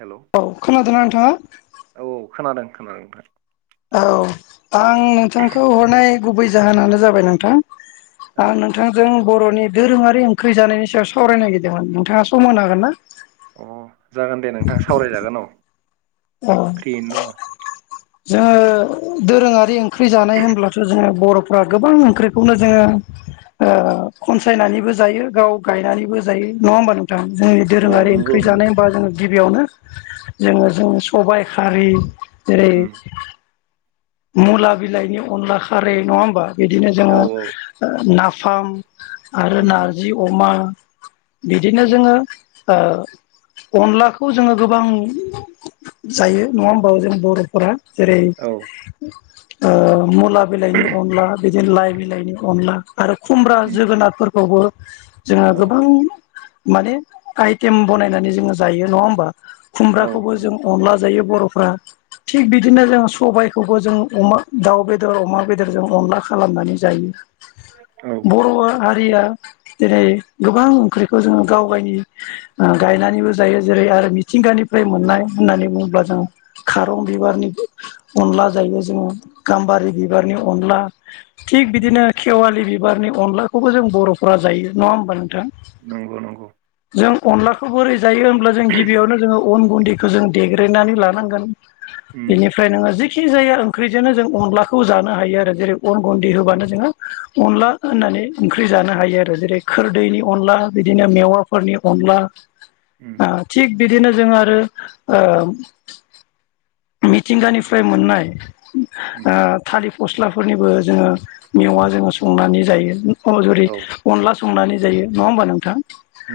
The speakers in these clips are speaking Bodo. हेलोव औ खोनादोंना नोंथाङा? औ खोनादों खोनादों नोंथां। औ आं नोंथांखौ हरनाय गुबै जाहोनानो जाबाय नोंथां औ आं नोंथांजों बर'नि दोरोङारि ओंख्रि जानायनि सायाव सावरायनो नागिरदोंमोन नोंथाङा सम होनो हागोन ना? अ जागोन दे नोंथां सावरायजागोन औ। औ फ्रियैनो दङ जोङो दोरोङारि ओंख्रि जानाय होनब्लाथ' जोङो बर'फ्रा गोबां ओंख्रिखौनो जोङो खनसायनानैबो जायो गाव गायनानैबो जायो नङा होमबा नों थां जोंनि औ दोरोङारि नंगौ ओंख्रि नंगौ जानायबा जोङो गिबियावनो जोङो जों सबाय खारि जेरै उम मुला बिलाइनि अनला खारै नङा होमबा बिदिनो औ जोङो नाफाम आरो उम नारजि अमा बिदिनो उम जोङो ओ अनलाखौ जोङो गोबां जायो नङा होमबा जों बर'फोरा जेरै औ ओ मुला बिलाइनि अनला बिदिनो लाइ बिलाइनि अनला आरो खुमब्रा उम जोगोनारफोरखौबो जोङो औ गोबां माने आइटेम बनायनानै जोङो जायो नङा होमबा? औ खुमब्राखौबो नंगौ जों अनला जायो बर'फ्रा। थिग बिदिनो जों सबायखौबो जों अमा दाउ बेदर अमा बेदर जों अनला खालामनानै जायो। औ बर' हारिया दिनै गोबां ओंख्रिखौ जोङो गाव गायनि ओ गायनानैबो जायो जेरै आरो मिथिंगानिफ्राय मोननाय होननानै बुङोब्ला जों खारं बिबारनि अनला जायो जोङो गाम्बारि बिबारनि अनला। थिग उम बिदिनो खेवालि बिबारनि अनलाखौबो जों बर'फोरा जायो नङा होमबा नोंथां? नंगौ नंगौ। जों अनलाखौ बोरै जायो होनब्ला जों गिबियावनो जोङो अन गुन्दै खो जों देग्रायनानै लानांगोन उम बेनिफ फ्राय नोङो जिखिनि जाया ओंख्रिजोंनो जों अनलाखौ जानो हायो आरो जेरै अन गुन्दै होबानो जोङो अनला होननानै ओंख्रि जानो हायो आरो जेरै खोरदैनि अनला बिदिनो मेवाफोरनि अनला। उम ओ थिग बिदिनो जोङो आरो ओ मिथिंगानिफ्राय मोननाय उम ओ थालि गस्लाफोरनिबो जोङो मेवा जोङो संनानै जायो अ जरि औ अनला संनानै जायो नङा होमबा नोंथां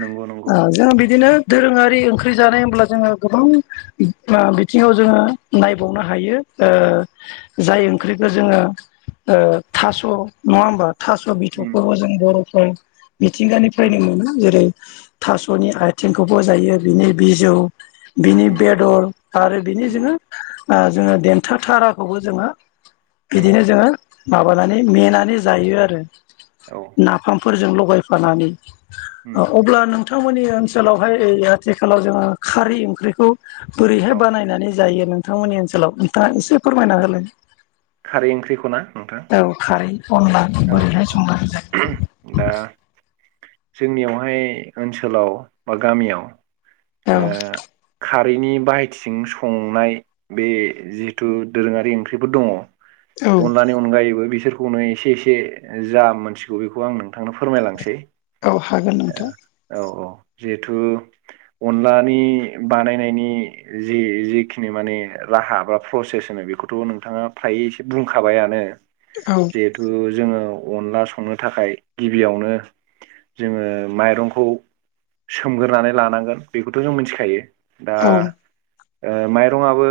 नंगौ नंगौ जों बिदिनो दोरोङारि ओंख्रि जानाय होमब्ला जोङो गोबां ओ बिथिङाव जोङो नायबावनो हायो ओ जाय ओंख्रिखो जोङो ओ थास' नङा होमबा थास' उम बिथ'खौबो जों बर'फ्रा उम मिथिंगानिफ्रायनो मोनो जेरै थास'नि आयथिंखौबो जायो बिनि बिजौ। बिनि उम बेदर आरो बिनि उम जोङो ओ जोङो देन्था थाराखौबो जोङो उम बिदिनो जोङो माबानानै मेनानै जायो आरो। औ नाफामफोरजों लगायफानानै उम ओ अब्ला नों थांमोननि ओनसोलावहाय आथिखालाव जोङो खारै ओंख्रैखौ औ बोरैहाय बानायनानै जायो नोंथांमोननि ओनसोलाव नोंथाङा एसे फोरमायना होलाय? खारै ओंख्रिखौ ना नोंथा? औ खारै अनला। औ बोरैहाय औ। संनानै दा जोंनियावहाय ओनसोलाव बा गामियाव ओ जायो खारैनि बाहायथिजों संनाय बे जिहेथु दोरोङारि ओंख्रिफोर दङ औ अनलानि अनगायैबो बिसोरखौनो एसे एसे से जा मोनथिगौ बेखौ आं नोंथांनो फोरमायलांसै। औ हागोन नोंथां। औ औ जिहेथु अनलानि बानायनायनि जि जिखिनि माने राहा बा प्रसेस होनो बेखौथ' नोंथाङा फ्रायै एसे बुंखाबायानो। औ जिहेथु जोङो अनला संनो थाखाय गिबियावनो जोङो माइरंखौ सोमग्रोनानै लानांगोन बेखौथ' जों मिथिखायो। दा औ ओ माइरं आबो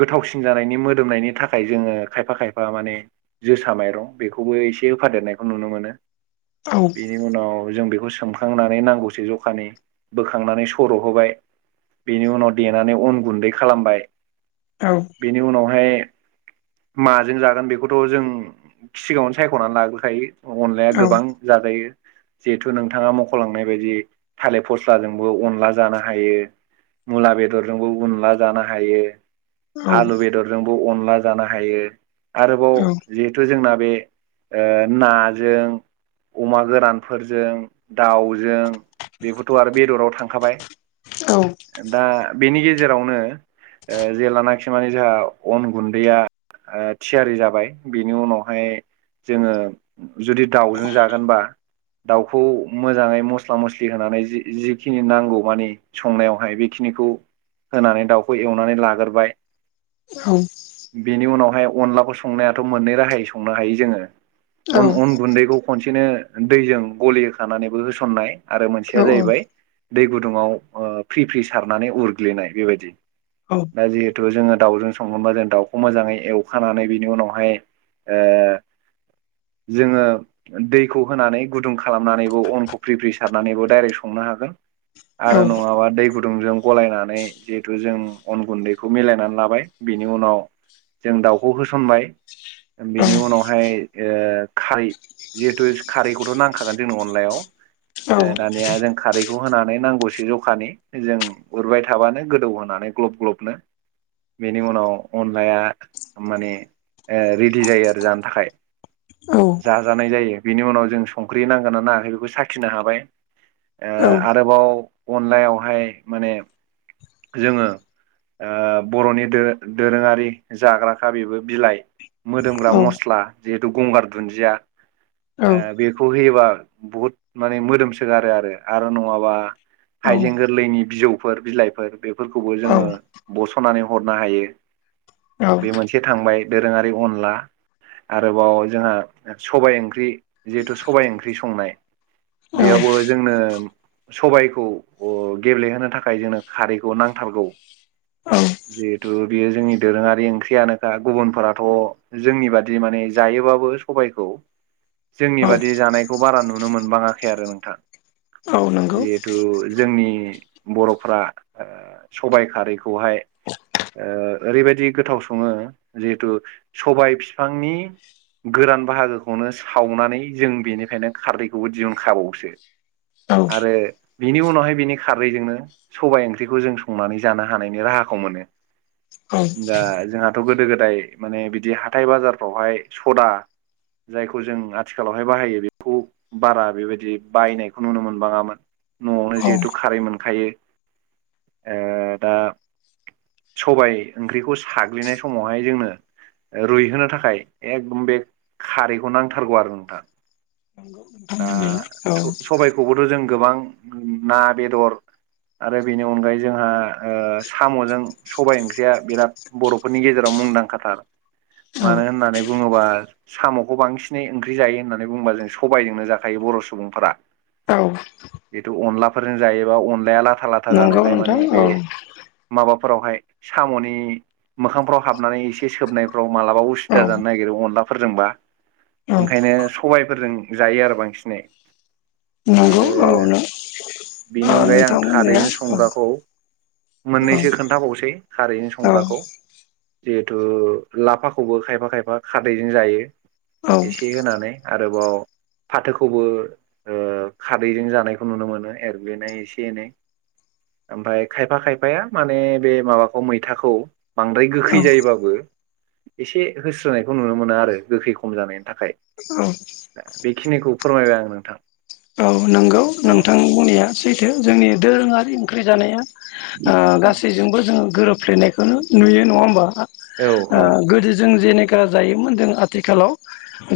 गोथावसिन जानायनि मोदोमनायनि थाखाय जोङो खायफा खायफा माने, जोसा माइरं बेखौबो एसे होफादेरनायखौ नुनो मोनो औ बेनि उनाव जों बेखौ सोमखांनानै नांगौसो जखानि बोखांनानै सर' होबाय बेनि उनाव देनानै उन गुन्दै खालामबाय, औ बेनि उनावहाय माजों जागोन बेखौथ' जों सिगाङावनो सायख'नानै लाग्रोखायो अनलाया औ गोबां जाजायो। जिहेथु नोंथाङा मख'लांनाय बायदि थालिर फस्लाजोंबो अनला जानो हायो। मुला बेदरजोंबो गनला जानो हायो। औ आलु बेदरजोंबो अनला जानो हायो आरोबाव औ जिहेथु जोंना बे ओ नाजों, अमा गोरानफोरजों दाउजों, बेफोरथ' आरो बेदराव थांखाबाय औ दा बेनि गेजेरावनो, ओ जेलानाखि माने जोंहा अन गुन्दैया आ थियारि जाबाय बेनि उनाव ओमफ्राय जोङो जुदि दाउजों जागोनबा, दाउखौ मोजाङै मस्ला मस्लि होनानै जि जिखिनि नांगौ मानि संनायावहाय बेखिनिखौ होनानै दाउखौ एवनानै लाग्रोबाय, औ बेनि उनावहाय अनलाखौ संनायाथ' मोननै राहायै संनो हायो जोङो। अन अन गुन्दैखौ खनसेनो दैजों गलि होखानानैबो होसननाय, आरो मोनसेया जाहैबाय दै गुदुङाव ओ फ्रि फ्रि सारनानै उरग्लिनाय बेबायदि औ दा जिहेतु जोङो दाउजों सङोबा जों दाउखौ मोजाङै एवखानानै बिनि उनावहाय, ओ जोङो, दैखौ होनानै गुदुं खालामनानैबो अनखौ फ्रि फ्रि सारनानैबो डायरेक्ट संनो हागोन, आरो नङाबा दै गुदुंजों, गलायनानै जिहेथु जों अन गुन्दैखौ मिलायनानै लाबाय बिनि उनाव जों दाउखौ होसनबाय बेनि उनावहाय ओ खारै जिहेथु खारैखौथ' नांखागोन जोंनि अनलायाव ओ दानिया जों खारैखौ होनानै नांगौसो जखानि जों उरबाय थाबानो गोदौ होनानै ग्लब ग्लबनो, बेनि उनाव अनलाया माने ओ, रेडि जायो आरो जानो थाखाय, औ जाजानाय जायो बिनि उनाव जों संख्रि नांगोनना नाङाखै बेखौ साखिनो हाबाय, ओ आरोबाव अनलायावहाय माने जोङो, ओ बर'नि दोरो दोरोङारि जाग्राखा बेबो बिलाइ, मोदोमग्रा मस्ला जिहेथु गंगार दुन्दिया ओ बेखौ होयोबा, बहुद माने मोदोमसोगारो आरो आरो नङाबा, हाइजें गोरलैनि बिजौफोर बिलाइफोर बेफोरखौबो जोङो बस'नानै हरनो हायो। औ बे मोनसे थांबाय दोरोङारि अनला आरोबाव जोंहा सबाइ ओंख्रि जिहेथु सबाइ ओंख्रि संनाय औ बेयावबो जोंनो सबायखौ गेब्लेहोनो थाखाय जोंनो खारैखौ नांथारगौ। जिहेथु बेयो जोंनि दोरोङारि ओंख्रियानोखा। गुबुनफोराथ' जोंनि बादि माने जायोबाबो सबायखौ जोंनि औ बादि जानायखौ बारा नुनो मोनबाङाखै आरो नोंथां। औ नंगौ जिहेथु जोंनि बर'फ्रा ओ सबाइ खारैखौहाय ओरैबायादि गोथाव सङो जिहेथु सबाय फिफांनि गोरान बाहागोखौनो सावनानै जों बेनिफ्रायनो खारदैखौबो दिहुनखाबावसो। औ आरो बिनि उनावहाय बिनि खारैजोंनो सबाइ ओंख्रिखौ जों संनानै जानो हानायनि राहाखौ मोनो। औ दा जोंहाथ' गोदो गोदाय माने बिदि हाथाय बाजारफ्रावहाय सदा जायखौ जों आथिखालावहाय बाहायो बेखौ बारा बेबायदि बायनायखौ नुनो मोनबाङामोन। न'आवनो औ जिहेथु खारै मोनखायो। ओ दा सबाय ओंख्रिखौ साग्लिनाय समावहाय जोंनो रुइहोनो थाखाय एकदम बे खारैखौ नांथारगौ आरो नोंथाङा। औ दा स-सबायखौबोथ' जों गोबां ना बेदर आरो बेनि अनगायै जोंहा ओ साम'जों सबाइ ओंख्रिया बिराद बर'फोरनि गेजेराव मुंदांखाथार। औ मानो होननानै बुङोबा साम'खौ बांसिनै ओंख्रि जायो होननानै बुंङोबा जों सबायजोंनो जाखायो बर' सुबुंफोरा। औ जिथु अनलाफोरजों जायोबा अनलाया लाथा लाथा नंगौ जानायलाय माने नोंथां औ बे माबाफोरावहाय साम'नि मोखांफ्राव हाबनानै एसे सोबनायफ्राव मालाबा औ उसुबिदा जानो नागिरो अनलाफोरजोंबा औ ओंखायनो सबायफोरजों जायो आरो बांसिनै। नंगौ औ नों ओ बिनि अनगायै आं नोंथां बुंनाया खारैजों औ संग्राखौ औ मोननैसो खोनथाबावसै खारैजों औ संग्राखौ। जिहेथु लाफाखौबो खायफा खायफा खारादैजों जायो औ एसे होनानै। आरोबाव फाथोखौबो ओ खारदैजों जानायखौ नुनो मोनो एरग्लिनाय एसे एनै। ओमफा खायफा खायफाया माने बे माबाखौ मैथाखौ बांद्राय गोखै जायोबाबो एसे होस्रोनायखौ नुनो मोना आरो गोखै खम जानायनि थाखाय। औ बेखिनिखौ फोरमायबाय आं नोंथां। औ नंगौ औ नोंथां बुंनाया सैथो। जोंनि दोरोङारि ओंख्रि जानाया ओ गासैजोंबो जोङो गोरोबफ्लेनायखौनो नुयो नङा होमबा। औ ओ औ गोदो जों जेनेखा जायोमोन जों आथिखालाव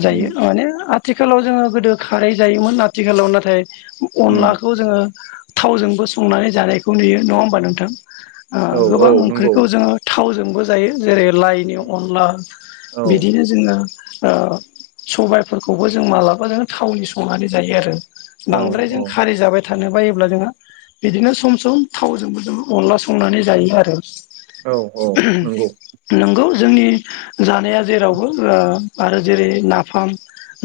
जायो उम माने आथिखालाव जोङो गोदो खारै जायोमोन। आथिखालाव नाथाय उम अनलाखौ जोङो थावजोंबो संनानै जानायखौ नुयो। नङा होनबा नोंथां? औ औ गोबां नंगौ ओंख्रिखौ जोङो थावजोंबो जायो जेरै लाइनि औ अनला औ बिदिनो जोङो ओ सबायफोरखौबो जों मालाबा जों थावनि संनानै जायो आरो। औ बांद्राय जों खारि जाबाय थानो बायोब्ला जोङो बिदिनो सम सम थावजोंबो जों अनला संनानै जायो आरो। औ औ नंगौ नंगौ जोंनि जानाया जेरावबो आरो जेरै ओ नाफाम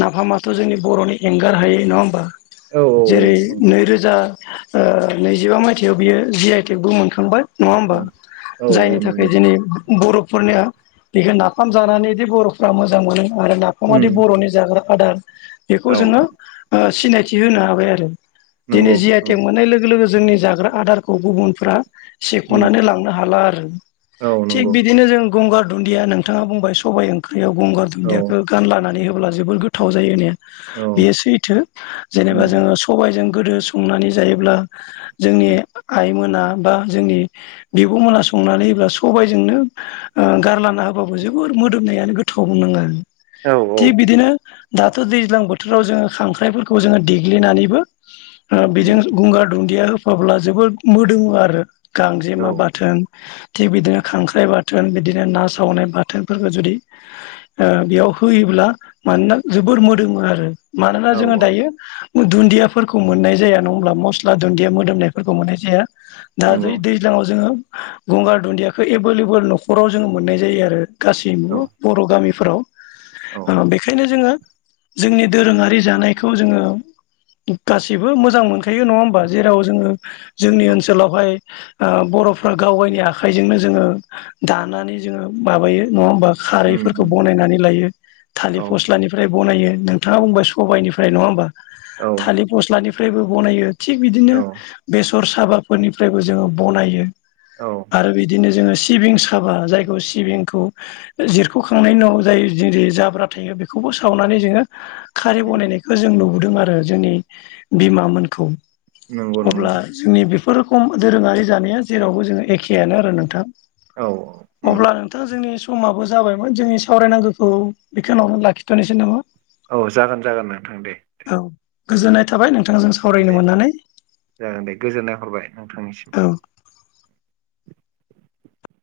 नाफामाथ' जोंनि बर'नि एंगार हायै नङा होमबा? औ औ जेरै नैरोजा ओ नैजिबा मायथाइयाव बियो जि आइ टेगबो मोनखांबाय। नङा औ होमबा? औ जायनि औ थाखाय नंगौ दिनै बर'फोरनिया बेखौ नाफाम जानानैदि बर'फ्रा मोजां मोनो आरो नाफामादि उम बर'नि जाग्रा आदार बेखौ औ जोङो ओ सिनायथि होनो हाबाय आरो दिनै नंगौ जि आइ औ टेग मोननाय लोगो लोगो जोंनि जाग्रा आदारखौ गुबुनफ्रा उम सेख'नानै लांनो हाला आरो। औ थिग नंगौ बिदिनो जों गंगार दुन्दिया नोंथाङा बुंबाय सबाइ ओंख्रियाव गंगार औ दुन्दियाखो गानलानानै होब्ला जोबोर गोथाव जायो होननाया औ बेयो सैथो। जेनेबा उम जोङो सबायजों गोदो संनानै जायोब्ला जोंनि आइमोना बा जोंनि बिबुं होना संनानै एबा सबायजोंनो ओ गारलाना होबाबो जोबोर मोदोमनायानो गोथाव बुंनाङा आरो औ थिग बिदिनो दाथ' दैज्लां बोथोराव जोङो खांख्राइफोर खौ जोङो देग्लिनानैबो ओ बेजों उम गंगार दुन्दिया अब्ला जोबोद मोदोम आरो गांजेमा औ बाथोन थिग बिदिनो खांख्राइ बाथोन बिदिनो ना सावनाय बाथोनफोरखौ जुदि ओ बेयाव होयोब्ला मानोना जोबोर मोदोम आरो मानोना औ जोङो औ दायो दुन्दियाफोरखौ मोननाय जाया नङा ओमब्ला मस्ला दुन्दिया मोदोमनायफोरखौ मोननाय जाया। दा दै नंगौ दैज्लाङाव जोङो गंगार दुन्दियाखौ एभेलेबोल न'खराव जोङो मोननाय जायो आरो औ गासैमबो बर' गामिफोराव औ ओ बेखायनो जोङो जोंनि दोरोङारि जानाय खौ जोङो गासिबो मोजां मोनखायो नङा ओमबा जेराव जोङो जोंनि औ ओनसोलावहाय ओ बर'फ्रा गावगायनि आखाइजोंनो जोङो दानानै जोङो माबायो नङा ओमबा? उम खारैफोरखौ उम बनायनानै लायो थालिर औ फस्लानिफ्राय बनायो नोंथाङा बुंबाय सबाइनिफ फ्राय नङा ओमबा थालिर फस्लानिफ्रायबो बनायो थिग बिदिनो औ बेस सर साबाफोरनिफ्रायबो जोङो बनायो औ आरो बिदिनो जोङो सि सिबिं साबा जायखौ सिबिंखौ जिरख'खांनायनि उनाव जाय जेरै जाब्रा थायो बेखौबो सावनानै जोङो खारि उम बनायनायखौ जों नुबोदों आरो जोंनि बिमामोनखौ। नंगौ नंगौ अब्ला जोंनि बेफोर रखम दोरोङारि जानाया जेरावबो जोङो एखेयानो आरो नोंथां। औ नंगौ अब्ला नोंथां जोंनि समाबो जाबायमोन जोंनि सावरायनांगौखौ बेखिनियावनो लाखिथ'नोसै नामा? औ जागोन जागोन नोंथां दे। औ गोजोननाय थाबाय नोंथांजों सावरायनो दे मोननानै। जागोन दे गोजोननाय हरबाय नोंथांनिसिमबो। औ